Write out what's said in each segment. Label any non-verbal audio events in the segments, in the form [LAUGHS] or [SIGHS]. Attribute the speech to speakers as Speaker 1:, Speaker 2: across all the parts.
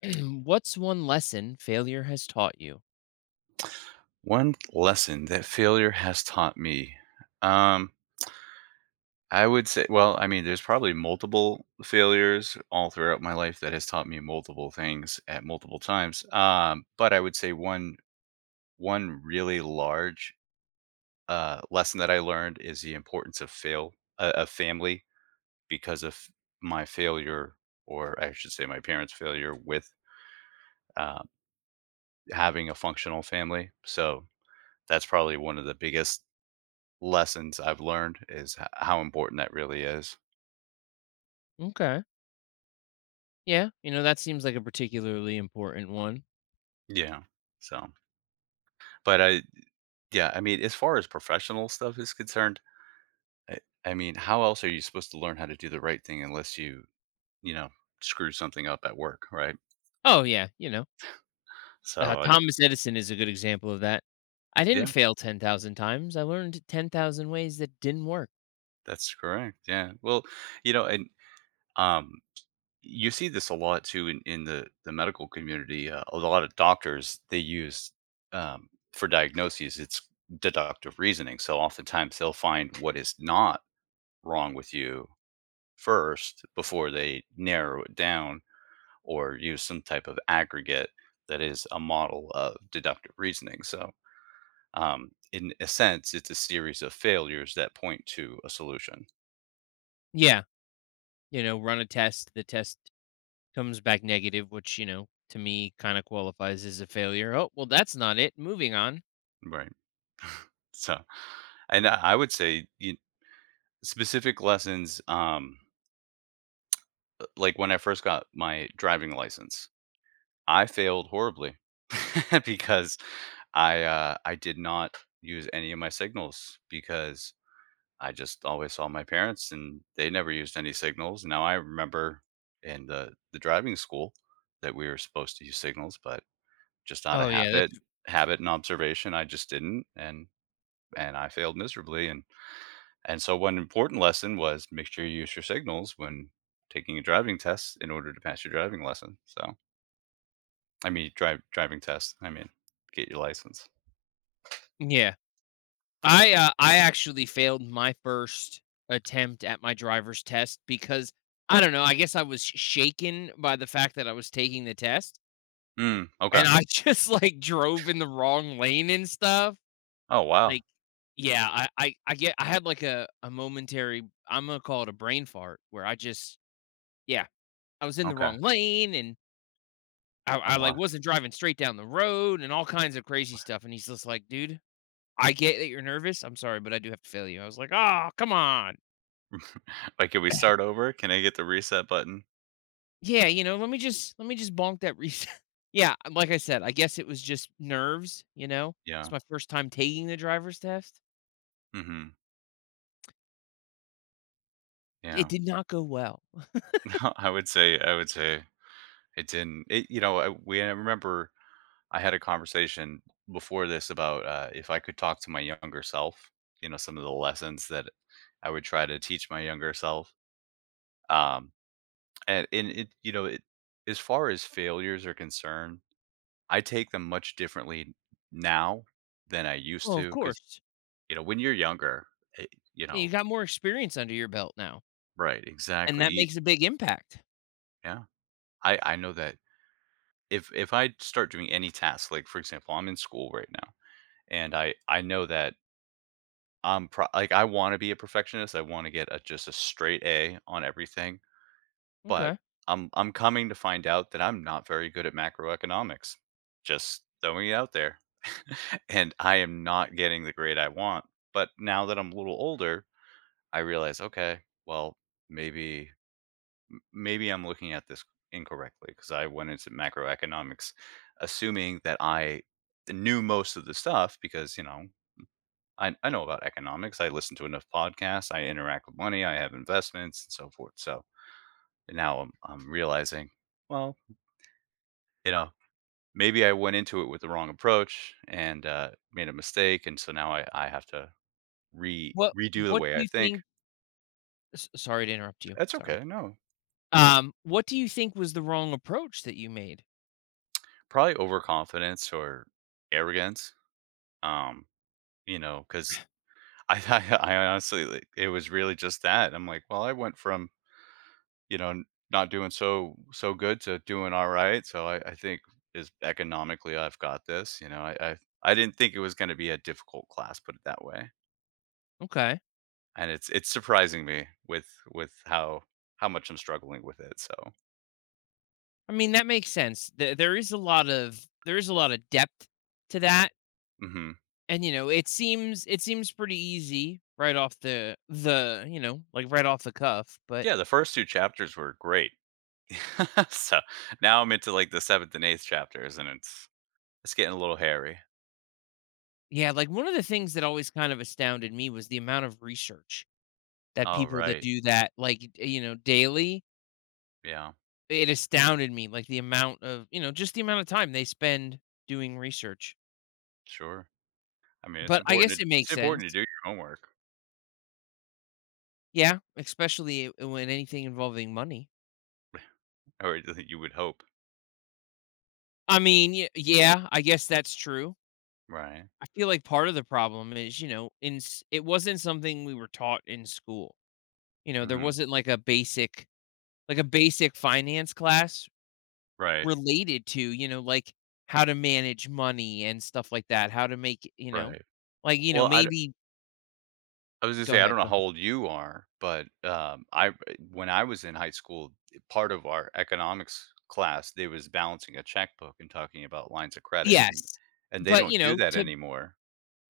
Speaker 1: [CLEARS THROAT] What's one lesson failure has taught you?
Speaker 2: One lesson that failure has taught me. Um, I would say, well, I mean, there's probably multiple failures all throughout my life that has taught me multiple things at multiple times. But I would say one really large lesson that I learned is the importance of fail of family because of my failure, or I should say, my parents' failure with uh, having a functional family. So that's probably one of the biggest lessons I've learned is h how important that really is.
Speaker 1: Okay. Yeah. You know, that seems like a particularly important one.
Speaker 2: Yeah. So, but I yeah, I mean, as far as professional stuff is concerned, I I mean, how else are you supposed to learn how to do the right thing unless you, screw something up at work, right?
Speaker 1: Oh, yeah. You know,
Speaker 2: So, I
Speaker 1: Thomas Edison is a good example of that. I didn't
Speaker 2: yeah,
Speaker 1: fail 10,000 times. I learned 10,000 ways that didn't work.
Speaker 2: that's correct, yeah. Well, and, um, you see this a lot too in in the medical community, a lot of doctors, they use, for diagnoses, it's deductive reasoning, so oftentimes they'll find what is not wrong with you first before they narrow it down or use some type of aggregate that is a model of deductive reasoning. So, in a sense, it's a series of failures that point to a solution.
Speaker 1: Yeah. You know, run a test. The test comes back negative, which, you know, to me kind of qualifies as a failure. Oh, well, that's not it. Moving on.
Speaker 2: Right. So, and I would say specific lessons, like when I first got my driving license, I failed horribly [LAUGHS] because I did not use any of my signals because I just always saw my parents and they never used any signals. Now I remember in the driving school that we were supposed to use signals, but just out of
Speaker 1: Oh, yeah.
Speaker 2: habit,
Speaker 1: That's,
Speaker 2: habit and observation, I just didn't. And I failed miserably. And so one important lesson was make sure you use your signals when taking a driving test in order to pass your driving lesson. So I mean, drive driving test. I mean, get your license.
Speaker 1: yeah. I actually failed my first attempt at my driver's test because I don't know, I guess I was sh shaken by the fact that I was taking the test,
Speaker 2: Mm,
Speaker 1: and
Speaker 2: okay.
Speaker 1: I [LAUGHS] just, like, drove in the wrong lane and stuff.
Speaker 2: Oh, wow.
Speaker 1: Like yeah, I had, like, a momentary I'm gonna call it a brain fart where I just yeah, I was in the
Speaker 2: Okay.
Speaker 1: wrong lane, and I
Speaker 2: Oh,
Speaker 1: I, like,
Speaker 2: wow.
Speaker 1: wasn't driving straight down the road and all kinds of crazy stuff, and he's just like, "Dude, I get that you're nervous. I'm sorry, but I do have to fail you." I was like, oh come on."
Speaker 2: [LAUGHS] Like, can we start over? Can I get the reset button?
Speaker 1: Yeah, you know, let me just bonk that reset. [LAUGHS] Yeah, like I said, I guess it was just nerves, you know? It's
Speaker 2: Yeah.
Speaker 1: my first time taking the driver's test.
Speaker 2: Mhm.
Speaker 1: It
Speaker 2: Yeah. [LAUGHS]
Speaker 1: did not go well.
Speaker 2: No, I would say it didn't it you know, I we I remember I had a conversation before this about if I could talk to my younger self, you know, some of the lessons that I would try to teach my younger self. Um, and it, you know, it, as far as failures are concerned, I take them much differently now than I used
Speaker 1: Well, of
Speaker 2: to. Because
Speaker 1: course.
Speaker 2: when you're younger, it, you
Speaker 1: Yeah, you
Speaker 2: know,
Speaker 1: got more experience under your belt now,
Speaker 2: right,
Speaker 1: and
Speaker 2: exactly,
Speaker 1: that makes a big impact.
Speaker 2: yeah. I know that if I start doing any task, like for example, I'm in school right now, and I know that I'm pro like, I wanna be a perfectionist, I wanna get a just a straight A on everything, but
Speaker 1: Okay.
Speaker 2: I'm coming to find out that I'm not very good at macroeconomics. Just throwing it out there. [LAUGHS] And I am not getting the grade I want, but now that I'm a little older, I realize, "Okay, well, maybe maybe I'm looking at this incorrectly because I went into macroeconomics assuming that I knew most of the stuff because, I know about economics. I listen to enough podcasts. I interact with money. I have investments and so forth. So now I'm realizing, well, you know, maybe I went into it with the wrong approach and made a mistake, and so now I have to re
Speaker 1: What
Speaker 2: redo the
Speaker 1: what
Speaker 2: way
Speaker 1: do
Speaker 2: I
Speaker 1: you
Speaker 2: think."
Speaker 1: think sorry to interrupt you.
Speaker 2: That's
Speaker 1: Sorry.
Speaker 2: okay. No,
Speaker 1: What do you think was the wrong approach that you made?
Speaker 2: probably overconfidence or arrogance. Um, because [LAUGHS] I honestly like, it was really just that. I'm like, well, I went from you know, n- not doing so good to doing all right. So I think is economically I've got this. You know, I didn't think it was going to be a difficult class, put it that way.
Speaker 1: Okay.
Speaker 2: And it's surprising me with how much I'm struggling with it. So
Speaker 1: I mean, that makes sense. There is a lot of there is a lot of depth to that,
Speaker 2: hmm
Speaker 1: and you know it seems, it seems pretty easy right off the you know, like right off the cuff, but
Speaker 2: yeah, the first two chapters were great. [LAUGHS] So now I'm into like the seventh and eighth chapters, and it's getting a little hairy.
Speaker 1: yeah, like one of the things that always kind of astounded me was the amount of research that
Speaker 2: Oh
Speaker 1: people that
Speaker 2: right,
Speaker 1: do that, like you know, daily,
Speaker 2: yeah,
Speaker 1: it astounded me, like the amount of, you know, just the amount of time they spend doing research,
Speaker 2: sure. I mean, it's
Speaker 1: but I
Speaker 2: important
Speaker 1: guess
Speaker 2: to
Speaker 1: it
Speaker 2: it's
Speaker 1: makes sense.
Speaker 2: important to do your homework,
Speaker 1: Yeah, especially when anything involving money.
Speaker 2: [LAUGHS] or you would hope,
Speaker 1: I mean, yeah, I guess that's true.
Speaker 2: right?
Speaker 1: I feel like part of the problem is, you know, it wasn't something we were taught in school. You know, there
Speaker 2: Mm-hmm.
Speaker 1: wasn't like a basic, like a basic finance class
Speaker 2: Right,
Speaker 1: related to, you know, like how to manage money and stuff like that, how to make, you know,
Speaker 2: right.
Speaker 1: like, you know,
Speaker 2: Well,
Speaker 1: maybe
Speaker 2: I was gonna
Speaker 1: go
Speaker 2: say, I
Speaker 1: ahead,
Speaker 2: don't know
Speaker 1: go
Speaker 2: how
Speaker 1: ahead.
Speaker 2: old you are, but, I when I was in high school, part of our economics class, they was balancing a checkbook and talking about lines of credit, and
Speaker 1: Yes.
Speaker 2: and they
Speaker 1: But,
Speaker 2: don't
Speaker 1: you
Speaker 2: do
Speaker 1: know,
Speaker 2: that
Speaker 1: to
Speaker 2: anymore.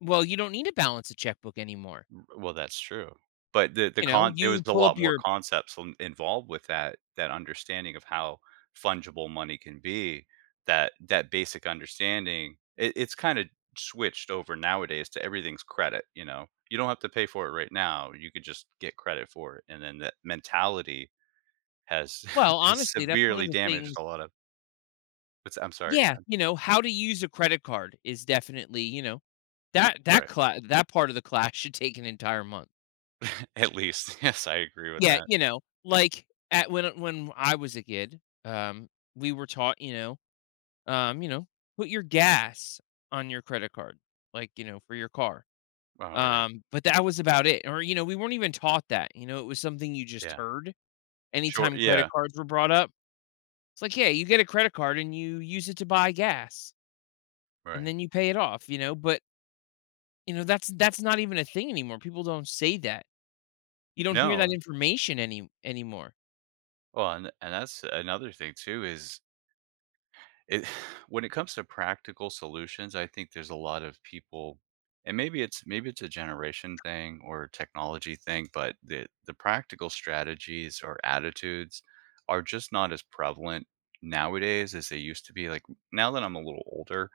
Speaker 1: well, you don't need to balance a checkbook anymore.
Speaker 2: Well, that's true. But the the
Speaker 1: You know,
Speaker 2: con there was
Speaker 1: you
Speaker 2: a
Speaker 1: pull up
Speaker 2: lot more
Speaker 1: your
Speaker 2: concepts in involved with that understanding of how fungible money can be, that basic understanding, it's kinda switched over nowadays to everything's credit, you know? You don't have to pay for it right now, you could just get credit for it, and then that mentality has
Speaker 1: well,
Speaker 2: [LAUGHS] has
Speaker 1: honestly, that's one of
Speaker 2: severely
Speaker 1: the
Speaker 2: damaged
Speaker 1: things.
Speaker 2: a lot of. It's I'm sorry, go
Speaker 1: Yeah,
Speaker 2: ahead.
Speaker 1: you know, how to use a credit card is definitely, you know, that that
Speaker 2: Right.
Speaker 1: class, that part of the class [LAUGHS] should take an entire month.
Speaker 2: [LAUGHS] At least, yes, I agree with
Speaker 1: Yeah,
Speaker 2: that.
Speaker 1: you know, like at when I was a kid, um, we were taught, you know, put your gas on your credit card, like, you know, for your car.
Speaker 2: Alright,
Speaker 1: But that was about it. Or, you know, we weren't even taught that. You know, it was something you just
Speaker 2: yeah.
Speaker 1: heard
Speaker 2: Sure,
Speaker 1: anytime credit
Speaker 2: yeah,
Speaker 1: cards were brought up. It's like, yeah, you get a credit card and you use it to buy gas and
Speaker 2: right.
Speaker 1: then you pay it off, you know, but you know, that's not even a thing anymore. People don't say that. You don't hear that
Speaker 2: No.
Speaker 1: information anymore.
Speaker 2: Well, and that's another thing too is it [SIGHS] when it comes to practical solutions, I think there's a lot of people and maybe it's a generation thing or a technology thing, but the practical strategies or attitudes are just not as prevalent nowadays as they used to be. Like now that I'm a little older,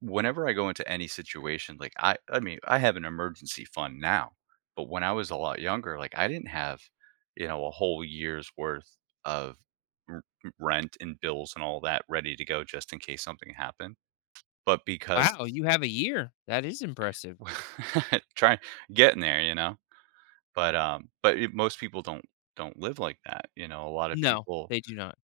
Speaker 2: whenever I go into any situation, like I mean, I have an emergency fund now, but when I was a lot younger, like I didn't have, a whole year's worth of r- rent and bills and all that ready to go just in case something happened. But because
Speaker 1: Wow, you have a year. That is impressive.
Speaker 2: [LAUGHS] trying getting there. But most people don't live like that. A lot of
Speaker 1: No,
Speaker 2: people.
Speaker 1: they do not.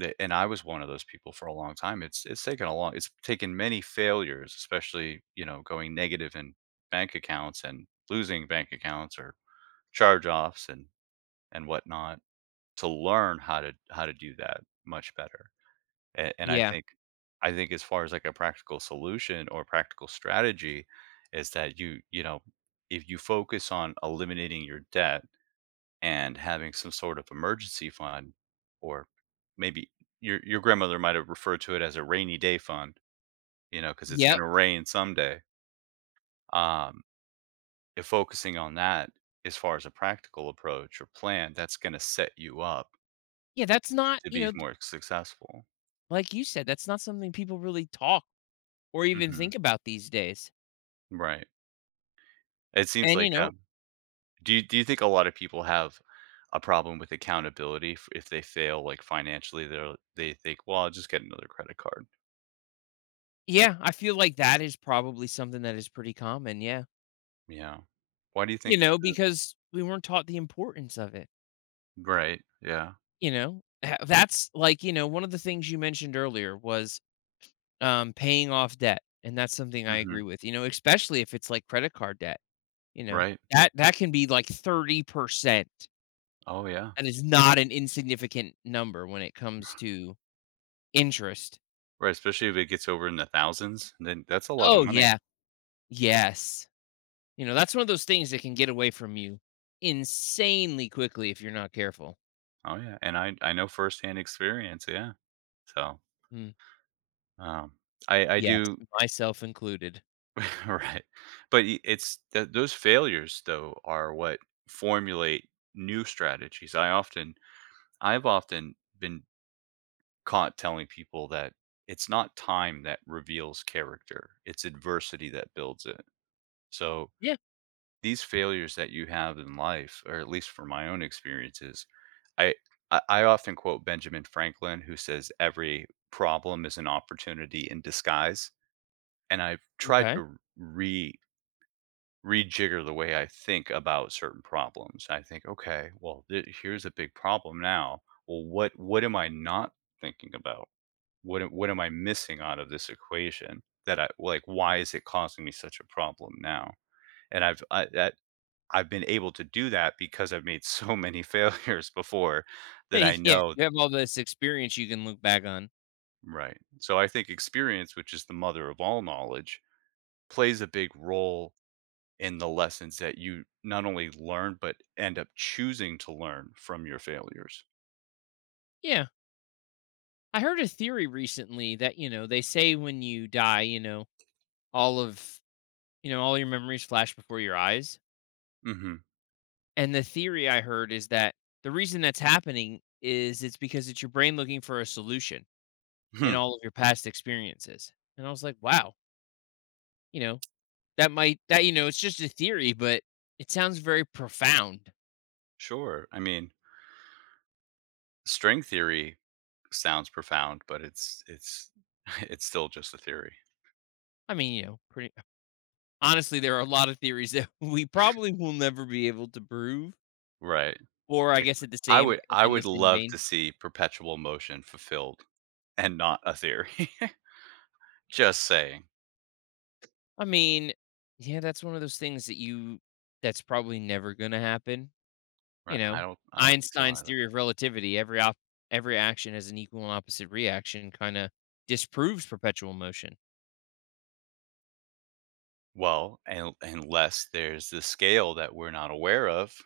Speaker 2: Th and I was one of those people for a long time. It's taken many failures, especially, going negative in bank accounts and losing bank accounts or charge-offs and whatnot to learn how to do that much better. And I
Speaker 1: Yeah.
Speaker 2: think I think as far as like a practical solution or practical strategy is that if you focus on eliminating your debt and having some sort of emergency fund or maybe your grandmother might have referred to it as a rainy day fund, you know, because it's going
Speaker 1: Yep.
Speaker 2: to rain someday. Um, if focusing on that as far as a practical approach or plan, that's going to set you up
Speaker 1: Yeah, that's not,
Speaker 2: to
Speaker 1: you
Speaker 2: be
Speaker 1: know,
Speaker 2: more successful.
Speaker 1: like you said, that's not something people really talk or even
Speaker 2: Hmm.
Speaker 1: think about these days.
Speaker 2: Right. It seems
Speaker 1: And, you
Speaker 2: like.
Speaker 1: know,
Speaker 2: Do you think a lot of people have a problem with accountability if they fail like financially? They think, well, I'll just get another credit card.
Speaker 1: yeah, I feel like that is probably something that is pretty common. Yeah.
Speaker 2: Yeah. Why do you
Speaker 1: You
Speaker 2: think
Speaker 1: know,
Speaker 2: that is?
Speaker 1: because we weren't taught the importance of it.
Speaker 2: Right, yeah.
Speaker 1: You know, that's like, you know, one of the things you mentioned earlier was, paying off debt, and that's something I
Speaker 2: Mhm,
Speaker 1: agree with, you know, especially if it's like credit card debt, you know?
Speaker 2: right.
Speaker 1: That that can be like 30%.
Speaker 2: Oh, yeah.
Speaker 1: That is not an insignificant number when it comes to interest.
Speaker 2: Right, especially if it gets over in the thousands, then that's a lot of
Speaker 1: Oh,
Speaker 2: money.
Speaker 1: yeah. Yes. You know, that's one of those things that can get away from you insanely quickly if you're not careful.
Speaker 2: Oh, yeah, and I know firsthand experience, yeah. So,
Speaker 1: Mm.
Speaker 2: um, I I
Speaker 1: Yes,
Speaker 2: do
Speaker 1: myself included.
Speaker 2: [LAUGHS] right. But I it's that those failures, though, are what formulate new strategies. I've often been caught telling people that it's not time that reveals character, it's adversity that builds it. So
Speaker 1: Yeah,
Speaker 2: these failures that you have in life, or at least from my own experiences, I I often quote Benjamin Franklin, who says every problem is an opportunity in disguise. And I've tried
Speaker 1: okay. [LAUGHS]
Speaker 2: to re rejigger the way I think about certain problems. I think, okay, well, here's a big problem now. Well, what am I not thinking about? What am I missing out of this equation? That I Like, why is it causing me such a problem now? And I've I, that I've been able to do that because I've made so many [LAUGHS] failures before
Speaker 1: Yeah,
Speaker 2: that I know
Speaker 1: you have all this experience you can look back on.
Speaker 2: right. So I think experience, which is the mother of all knowledge, plays a big role in the lessons that you not only learn but end up choosing to learn from your failures.
Speaker 1: Yeah. I heard a theory recently that, you know, they say when you die, you know, all of, you know, all your memories flash before your eyes.
Speaker 2: Mhm.
Speaker 1: And the theory I heard is that the reason that's happening is it's because it's your brain looking for a solution in
Speaker 2: Hmm.
Speaker 1: all of your past experiences. And I was like, wow, you know, that might, that, you know, it's just a theory, but it sounds very profound.
Speaker 2: Sure. I mean, string theory sounds profound, but it's [LAUGHS] it's still just a theory.
Speaker 1: I mean, you know, pretty honestly, there are a lot of theories that [LAUGHS] we probably will never be able to prove,
Speaker 2: Right.
Speaker 1: or I
Speaker 2: Like
Speaker 1: guess at the
Speaker 2: I
Speaker 1: same
Speaker 2: would
Speaker 1: or
Speaker 2: I
Speaker 1: in the
Speaker 2: would
Speaker 1: same
Speaker 2: love
Speaker 1: vein.
Speaker 2: to see perpetual motion fulfilled and not a theory. Just saying.
Speaker 1: I mean, yeah, that's one of those things that you, that's probably never gonna happen, you
Speaker 2: Right, I
Speaker 1: know?
Speaker 2: don't I don't think so
Speaker 1: Einstein's
Speaker 2: either.
Speaker 1: theory of relativity, every action has an equal and opposite reaction, kinda disproves perpetual motion.
Speaker 2: Well, un unless there's the scale that we're not aware of.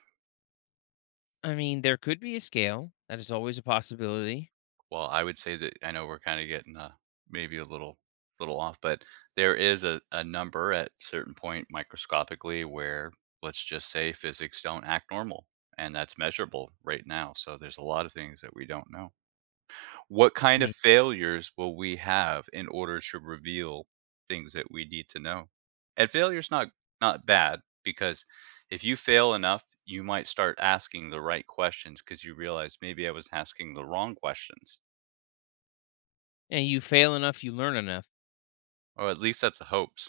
Speaker 1: I mean, there could be a scale, that is always a possibility.
Speaker 2: Well, I would say that I know we're kinda getting, maybe a little off, but there is a number at certain point microscopically where, let's just say, physics don't act normal, and that's measurable right now, so there's a lot of things that we don't know. What
Speaker 1: I
Speaker 2: kind of
Speaker 1: mean,
Speaker 2: failures will we have in order to reveal things that we need to know? And failure's not bad because if you fail enough, you might start asking the right questions because you realize maybe I was asking the wrong questions,
Speaker 1: and you fail enough, you learn enough.
Speaker 2: or at least that's the hopes.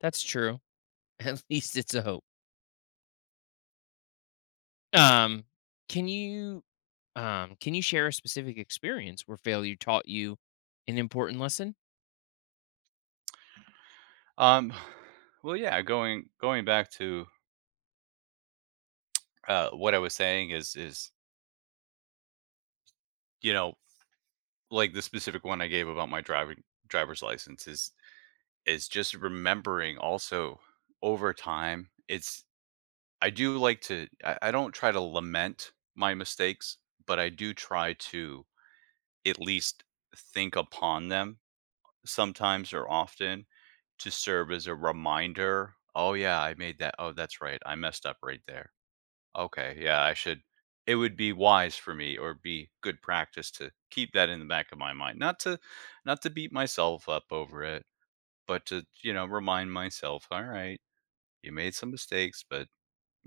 Speaker 1: That's true. [LAUGHS] At least it's a hope. Um, can you, can you share a specific experience where failure taught you an important lesson?
Speaker 2: Um, [SIGHS] well, yeah, going back to what I was saying is you know like the specific one I gave about my driving driver's license is just remembering also over time it's I do like to I don't try to lament my mistakes, but I do try to at least think upon them sometimes or often to serve as a reminder. Oh yeah, I made that. Oh, that's right. I messed up right there. Okay, yeah, I should it would be wise for me or be good practice to keep that in the back of my mind. Not to beat myself up over it, but to, remind myself, all right, you made some mistakes, but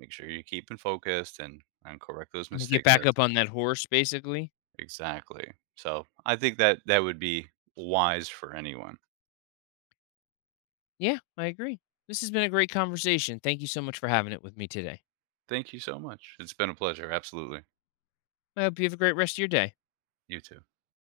Speaker 2: make sure you're keeping focused and correct those
Speaker 1: And get
Speaker 2: mistakes that
Speaker 1: back up on that horse, basically?
Speaker 2: Exactly. So, I think that that would be wise for anyone.
Speaker 1: Yeah, I agree. This has been a great conversation. Thank you so much for having it with me today.
Speaker 2: Thank you so much. It's been a pleasure. Absolutely.
Speaker 1: I hope you have a great rest of your day.
Speaker 2: You too.